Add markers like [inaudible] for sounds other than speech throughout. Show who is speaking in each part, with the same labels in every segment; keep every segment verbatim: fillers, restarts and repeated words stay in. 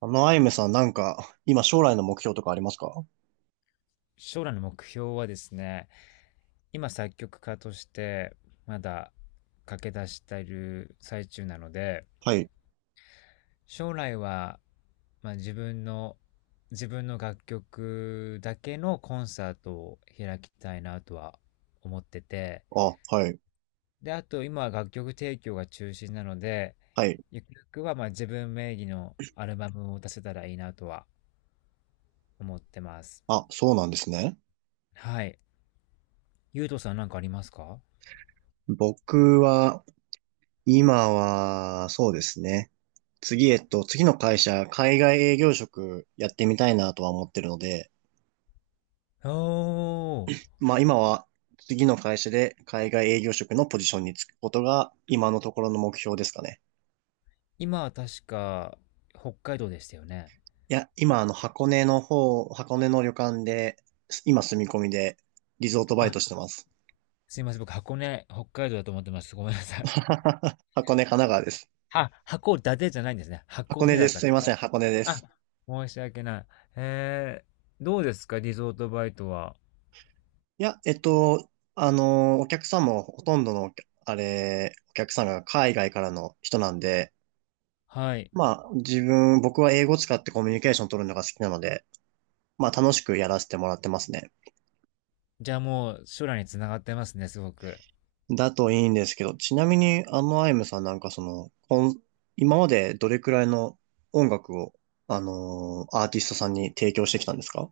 Speaker 1: あの、アイムさん、なんか、今将来の目標とかありますか？
Speaker 2: 将来の目標はですね、今作曲家としてまだ駆け出している最中なので、
Speaker 1: はい。
Speaker 2: 将来は、まあ、自分の、自分の楽曲だけのコンサートを開きたいなとは思ってて、
Speaker 1: あ、はい。
Speaker 2: で、あと今は楽曲提供が中心なので、
Speaker 1: はい。
Speaker 2: ゆくゆくはまあ自分名義のアルバムを出せたらいいなとは思ってます。
Speaker 1: あ、そうなんですね。
Speaker 2: はい。ゆうとさんなんかありますか？
Speaker 1: 僕は、今は、そうですね。次、えっと、次の会社、海外営業職やってみたいなとは思ってるので、
Speaker 2: おー、
Speaker 1: まあ今は、次の会社で海外営業職のポジションにつくことが、今のところの目標ですかね。
Speaker 2: 今は確か、北海道でしたよね。
Speaker 1: いや、今、あの、箱根の方、箱根の旅館で、今住み込みで、リゾートバイ
Speaker 2: あ、
Speaker 1: トしてます。
Speaker 2: すいません。僕、箱根、北海道だと思ってました。ごめんなさい。
Speaker 1: [laughs] 箱根、神奈川です。
Speaker 2: [laughs] あ、函館じゃないんですね。
Speaker 1: 箱
Speaker 2: 箱
Speaker 1: 根
Speaker 2: 根だ
Speaker 1: で
Speaker 2: っ
Speaker 1: す。
Speaker 2: たん
Speaker 1: す
Speaker 2: で
Speaker 1: いま
Speaker 2: すね。
Speaker 1: せん、箱根で
Speaker 2: あ、
Speaker 1: す。
Speaker 2: 申し訳ない。えー、どうですかリゾートバイトは。
Speaker 1: いや、えっと、あの、お客さんもほとんどの、あれ、お客さんが海外からの人なんで、
Speaker 2: はい。
Speaker 1: まあ、自分、僕は英語使ってコミュニケーション取るのが好きなので、まあ、楽しくやらせてもらってますね。
Speaker 2: じゃあもう、将来につながってますね、すごく。
Speaker 1: だといいんですけど、ちなみに、あの、アイムさんなんかその、こん今までどれくらいの音楽を、あのアーティストさんに提供してきたんですか？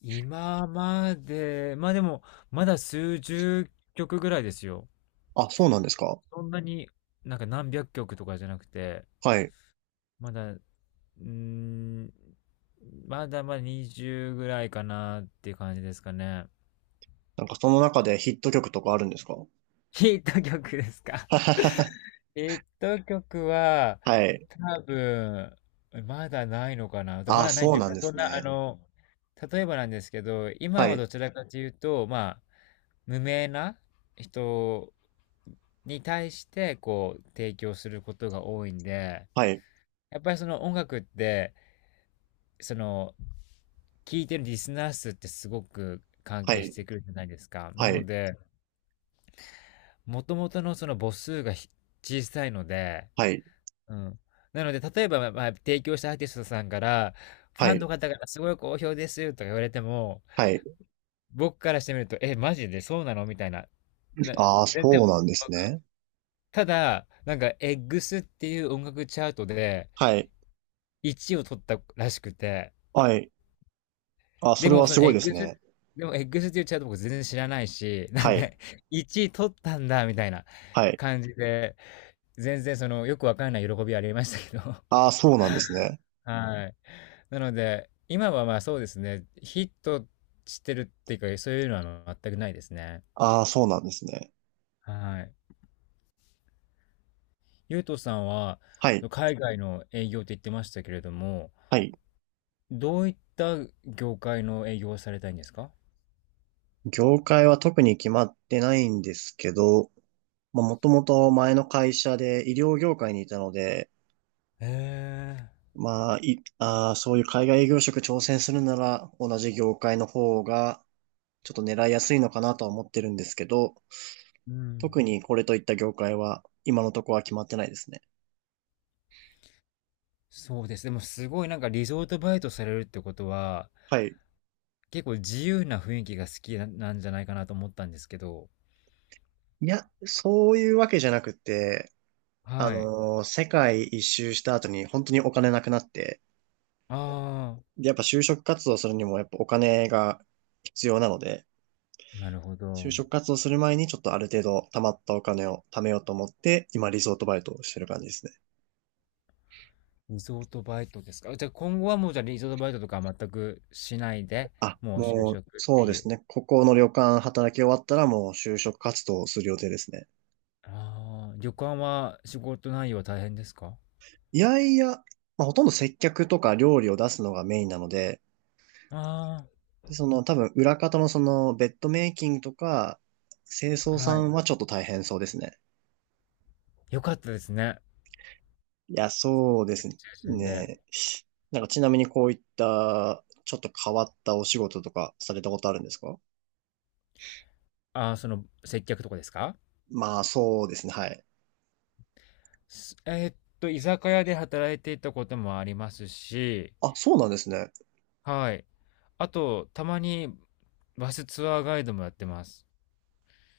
Speaker 2: 今まで、まあでも、まだ数十曲ぐらいですよ。
Speaker 1: あ、そうなんですか？
Speaker 2: そんなになんか何百曲とかじゃなくて、
Speaker 1: はい。
Speaker 2: まだうーん、まだまだにじゅうぐらいかなっていう感じですかね。[laughs]
Speaker 1: なんかその中でヒット曲とかあるんですか？ [laughs]
Speaker 2: ヒット曲ですか？ [laughs] ヒット曲は、
Speaker 1: はい。
Speaker 2: 多分、まだないのかな。ま
Speaker 1: ああ、
Speaker 2: だない
Speaker 1: そ
Speaker 2: と
Speaker 1: う
Speaker 2: いう
Speaker 1: なん
Speaker 2: か、
Speaker 1: で
Speaker 2: そん
Speaker 1: す
Speaker 2: な、あ
Speaker 1: ね。
Speaker 2: の、例えばなんですけど、
Speaker 1: は
Speaker 2: 今は
Speaker 1: い、
Speaker 2: どちらかというと、まあ、無名な人に対して、こう、提供することが多いんで、
Speaker 1: はい、
Speaker 2: やっぱりその音楽って、その聞いてるリスナー数ってすごく関
Speaker 1: は
Speaker 2: 係し
Speaker 1: い、
Speaker 2: てくるじゃないですか。
Speaker 1: は
Speaker 2: なの
Speaker 1: い、
Speaker 2: で、もともとのその母数がひ小さいので、
Speaker 1: はい、
Speaker 2: うん。なので、例えば、まあまあ、提供したアーティストさんから、フ
Speaker 1: は
Speaker 2: ァンの
Speaker 1: い、
Speaker 2: 方からすごい好評ですとか言われても、
Speaker 1: はい。
Speaker 2: 僕からしてみると、え、マジでそうなのみたいな。な、
Speaker 1: ああ、
Speaker 2: 全然、
Speaker 1: そうなんで
Speaker 2: な
Speaker 1: す
Speaker 2: んか、
Speaker 1: ね。
Speaker 2: ただ、なんか、エッグスっていう音楽チャートで
Speaker 1: はい、
Speaker 2: いちいを取ったらしくて、
Speaker 1: はい。ああ、そ
Speaker 2: で
Speaker 1: れ
Speaker 2: も、
Speaker 1: は
Speaker 2: そ
Speaker 1: す
Speaker 2: のエ
Speaker 1: ごい
Speaker 2: ッ
Speaker 1: です
Speaker 2: グス、
Speaker 1: ね。
Speaker 2: でもエッグスって言っちゃうと僕全然知らないし、[laughs] なん
Speaker 1: は
Speaker 2: か
Speaker 1: い、
Speaker 2: いちい取ったんだみたいな
Speaker 1: はい。
Speaker 2: 感じで、全然そのよくわかんない喜びはありましたけど。
Speaker 1: ああ、そうなんですね。
Speaker 2: はい。なので、今はまあそうですね、ヒットしてるっていうか、そういうのは全くないですね。
Speaker 1: ああ、そうなんですね。
Speaker 2: はい。ゆうとさんは、
Speaker 1: は
Speaker 2: そ
Speaker 1: い、
Speaker 2: の海外の営業って言ってましたけれども、
Speaker 1: はい。
Speaker 2: どういった業界の営業をされたいんですか？
Speaker 1: 業界は特に決まってないんですけど、まあ、もともと前の会社で医療業界にいたので、
Speaker 2: へえ。
Speaker 1: まあ、い、ああ、そういう海外営業職挑戦するなら同じ業界の方がちょっと狙いやすいのかなとは思ってるんですけど、
Speaker 2: うん。
Speaker 1: 特にこれといった業界は今のところは決まってないですね。
Speaker 2: そうです。でもすごいなんかリゾートバイトされるってことは、
Speaker 1: はい。
Speaker 2: 結構自由な雰囲気が好きななんじゃないかなと思ったんですけど。
Speaker 1: いや、そういうわけじゃなくて、あ
Speaker 2: はい。
Speaker 1: のー世界一周した後に本当にお金なくなって、
Speaker 2: あ
Speaker 1: でやっぱ就職活動するにもやっぱお金が必要なので、
Speaker 2: あ、なるほ
Speaker 1: 就
Speaker 2: ど。
Speaker 1: 職活動する前にちょっとある程度貯まったお金を貯めようと思って、今リゾートバイトをしてる感じですね。
Speaker 2: リゾートバイトですか。じゃあ今後はもうじゃあリゾートバイトとかは全くしないで、
Speaker 1: あ、
Speaker 2: もう就
Speaker 1: もう、
Speaker 2: 職っ
Speaker 1: そ
Speaker 2: て
Speaker 1: うで
Speaker 2: い
Speaker 1: す
Speaker 2: う。
Speaker 1: ね。ここの旅館働き終わったらもう就職活動をする予定ですね。
Speaker 2: ああ、旅館は仕事内容は大変ですか？
Speaker 1: いやいや、まあ、ほとんど接客とか料理を出すのがメインなので、
Speaker 2: あ
Speaker 1: でその多分裏方のそのベッドメイキングとか、清
Speaker 2: あ
Speaker 1: 掃
Speaker 2: ー、
Speaker 1: さ
Speaker 2: はい。
Speaker 1: んはちょっと大変そうですね。
Speaker 2: よかったですね。
Speaker 1: いや、そうです
Speaker 2: 中心で。
Speaker 1: ね。なんかちなみにこういったちょっと変わったお仕事とかされたことあるんですか？
Speaker 2: ああ、その接客とかですか？
Speaker 1: まあそうですね、はい。
Speaker 2: すえーっと、居酒屋で働いていたこともありますし、
Speaker 1: あ、そうなんですね。
Speaker 2: はい。あと、たまにバスツアーガイドもやってます。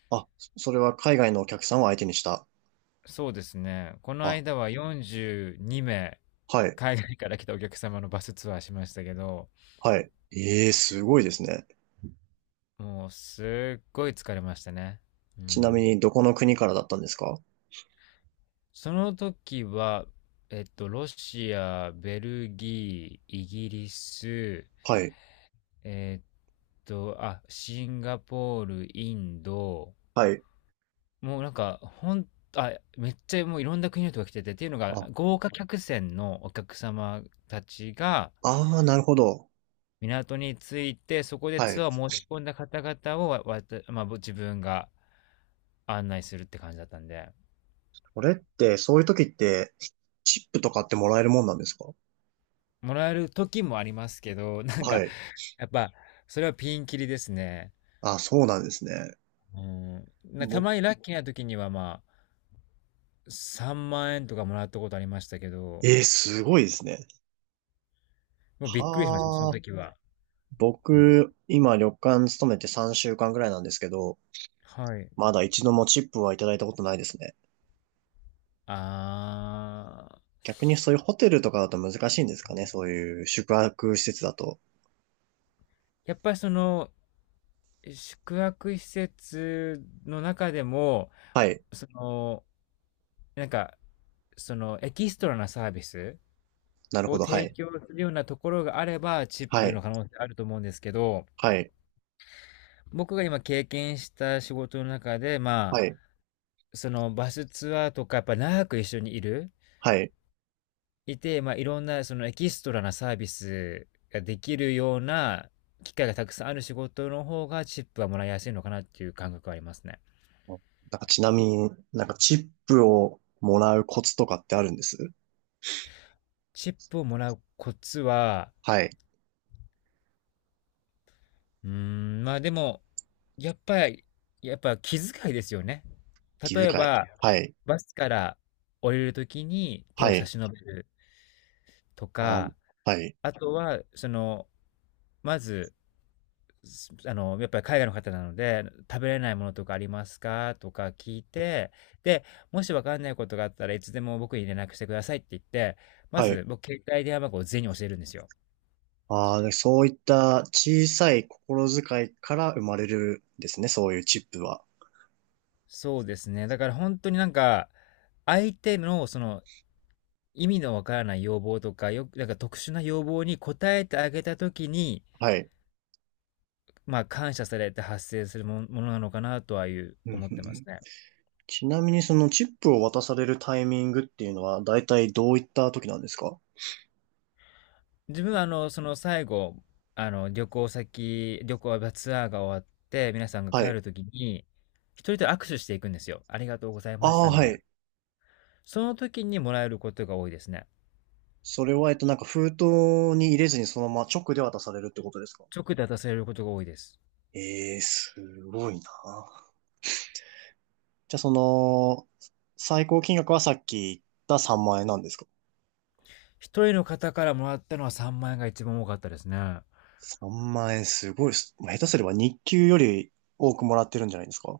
Speaker 1: あ、そそれは海外のお客さんを相手にした。
Speaker 2: そうですね。この
Speaker 1: あ、
Speaker 2: 間はよんじゅうに名、
Speaker 1: はい、
Speaker 2: 海外から来たお客様のバスツアーしましたけど、
Speaker 1: はい。ええ、すごいですね。
Speaker 2: もうすっごい疲れましたね。う
Speaker 1: ちなみ
Speaker 2: ん。
Speaker 1: にどこの国からだったんですか？
Speaker 2: その時は、えっと、ロシア、ベルギー、イギリス、
Speaker 1: はい、
Speaker 2: えっと、あ、シンガポール、インド、
Speaker 1: はい。
Speaker 2: もうなんか、ほんあ、めっちゃもういろんな国の人が来てて、っていうの
Speaker 1: あ、
Speaker 2: が、豪華客船のお客様たちが
Speaker 1: ああ、なるほど。
Speaker 2: 港に着いて、そこで
Speaker 1: は
Speaker 2: ツ
Speaker 1: い。
Speaker 2: アーを申し込んだ方々をわわた、まあ、ぼ自分が案内するって感じだったんで、
Speaker 1: それって、そういう時って、チップとかってもらえるもんなんですか？
Speaker 2: もらえる時もありますけど、[laughs] なん
Speaker 1: は
Speaker 2: か、
Speaker 1: い。
Speaker 2: やっぱ、それはピンキリですね。
Speaker 1: あ、そうなんですね。
Speaker 2: うん。なた
Speaker 1: 僕、
Speaker 2: まにラッキーな時には、まあ、さんまん円とかもらったことありましたけど、
Speaker 1: えー、すごいですね。
Speaker 2: もうびっくりしました、その
Speaker 1: はあ。
Speaker 2: 時は。うん。
Speaker 1: 僕、今旅館勤めてさんしゅうかんぐらいなんですけど、
Speaker 2: はい。
Speaker 1: まだ一度もチップはいただいたことないですね。
Speaker 2: あー、
Speaker 1: 逆にそういうホテルとかだと難しいんですかね、そういう宿泊施設だと。
Speaker 2: やっぱりその宿泊施設の中でも
Speaker 1: はい。
Speaker 2: そのなんかそのエキストラなサービス
Speaker 1: なるほ
Speaker 2: を
Speaker 1: ど。は
Speaker 2: 提
Speaker 1: い。
Speaker 2: 供するようなところがあればチッ
Speaker 1: は
Speaker 2: プ
Speaker 1: い。
Speaker 2: の可能性あると思うんですけど、
Speaker 1: はい。
Speaker 2: 僕が今経験した仕事の中でま
Speaker 1: はい。
Speaker 2: あそのバスツアーとかやっぱ長く一緒にいる
Speaker 1: はい。
Speaker 2: いて、まあ、いろんなそのエキストラなサービスができるような機会がたくさんある仕事の方がチップはもらいやすいのかなっていう感覚はありますね。
Speaker 1: なんかちなみになんかチップをもらうコツとかってあるんです？
Speaker 2: チップをもらうコツは、
Speaker 1: はい。
Speaker 2: うーん、まあでも、やっぱり、やっぱ気遣いですよね。
Speaker 1: 気遣
Speaker 2: 例え
Speaker 1: い。
Speaker 2: ば、
Speaker 1: はい。
Speaker 2: バスから降りるときに手
Speaker 1: は
Speaker 2: を差
Speaker 1: い。
Speaker 2: し伸べると
Speaker 1: あ、
Speaker 2: か、
Speaker 1: はい。
Speaker 2: あとは、その、まず、あの、やっぱり海外の方なので、食べれないものとかありますかとか聞いて、で、もしわかんないことがあったらいつでも僕に連絡してくださいって言って、ま
Speaker 1: はい。
Speaker 2: ず僕携帯電話番号を全員に教えるんですよ。
Speaker 1: ああ、でそういった小さい心遣いから生まれるんですね。そういうチップは。
Speaker 2: そうですね。だから本当になんか、相手のその意味のわからない要望とか、よく、なんか特殊な要望に応えてあげたときに、
Speaker 1: はい。
Speaker 2: まあ感謝されて発生するもものなのかなとはいう
Speaker 1: うんうん
Speaker 2: 思っ
Speaker 1: う
Speaker 2: てます
Speaker 1: ん
Speaker 2: ね。
Speaker 1: ちなみにそのチップを渡されるタイミングっていうのは大体どういった時なんですか？
Speaker 2: 自分はあの、その最後、あの、旅行先、旅行やツアーが終わって、皆さんが
Speaker 1: は
Speaker 2: 帰
Speaker 1: い。
Speaker 2: るときに、一人と握手していくんですよ。ありがとうござい
Speaker 1: あ
Speaker 2: まし
Speaker 1: あ、
Speaker 2: たみ
Speaker 1: は
Speaker 2: たいな。
Speaker 1: い。
Speaker 2: その時にもらえることが多いですね。
Speaker 1: それは、えっと、なんか封筒に入れずにそのまま直で渡されるってことですか？
Speaker 2: 直で渡されることが多いです。
Speaker 1: ええー、すごいな。じゃあその、最高金額はさっき言ったさんまん円なんですか？
Speaker 2: 一人の方からもらったのはさんまん円が一番多かったですね。
Speaker 1: さん 万円すごいっす。もう下手すれば日給より多くもらってるんじゃないですか？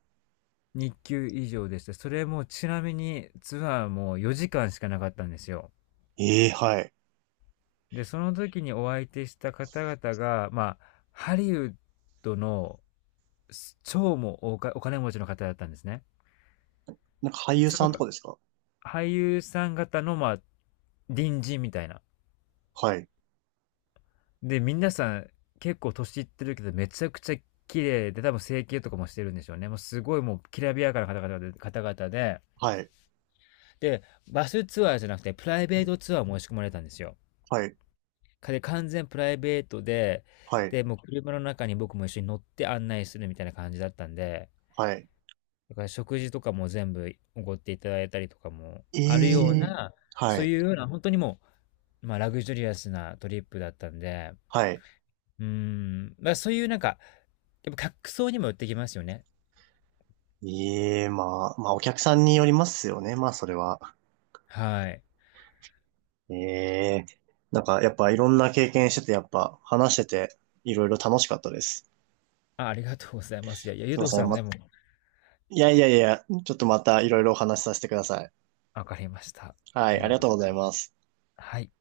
Speaker 2: 日給以上でした。それもちなみにツアーもよじかんしかなかったんですよ。
Speaker 1: ええはい。
Speaker 2: で、その時にお相手した方々が、まあ、ハリウッドの超もうおかお金持ちの方だったんですね。
Speaker 1: なんか俳優
Speaker 2: そ
Speaker 1: さ
Speaker 2: の
Speaker 1: んとかですか？
Speaker 2: 俳優さん方の、まあ、隣人みたいな。
Speaker 1: はい。
Speaker 2: で、皆さん結構年いってるけど、めちゃくちゃ綺麗で、多分整形とかもしてるんでしょうね。もうすごいもうきらびやかな方々で、方々で、
Speaker 1: はい。
Speaker 2: で、バスツアーじゃなくて、プライベートツアーも申し込まれたんですよ。
Speaker 1: はい。
Speaker 2: で、完全プライベートで、
Speaker 1: はい。
Speaker 2: で、もう車の中に僕も一緒に乗って案内するみたいな感じだったんで、
Speaker 1: はい。
Speaker 2: だから食事とかも全部奢っていただいたりとかも
Speaker 1: え
Speaker 2: あるよう
Speaker 1: え
Speaker 2: な、
Speaker 1: は
Speaker 2: そう
Speaker 1: い。
Speaker 2: いうような、本当にもう、まあ、ラグジュリアスなトリップだったんで、
Speaker 1: はい。
Speaker 2: うーん、まあ、そういうなんか、やっぱ客層にも寄ってきますよね。
Speaker 1: ええまあ、まあお客さんによりますよね。まあそれは。
Speaker 2: はい。
Speaker 1: ええなんかやっぱいろんな経験してて、やっぱ話してていろいろ楽しかったです。
Speaker 2: あ、ありがとうございます。いやいや、
Speaker 1: す
Speaker 2: ゆう
Speaker 1: いま
Speaker 2: とう
Speaker 1: せ
Speaker 2: さんはね、もう、
Speaker 1: ん。いやいやいや、ちょっとまたいろいろお話しさせてください。
Speaker 2: 分かりました。
Speaker 1: は
Speaker 2: あ
Speaker 1: い、
Speaker 2: り
Speaker 1: あり
Speaker 2: が
Speaker 1: が
Speaker 2: とう
Speaker 1: とう
Speaker 2: ご
Speaker 1: ご
Speaker 2: ざ
Speaker 1: ざ
Speaker 2: い
Speaker 1: い
Speaker 2: ます。
Speaker 1: ます。
Speaker 2: はい。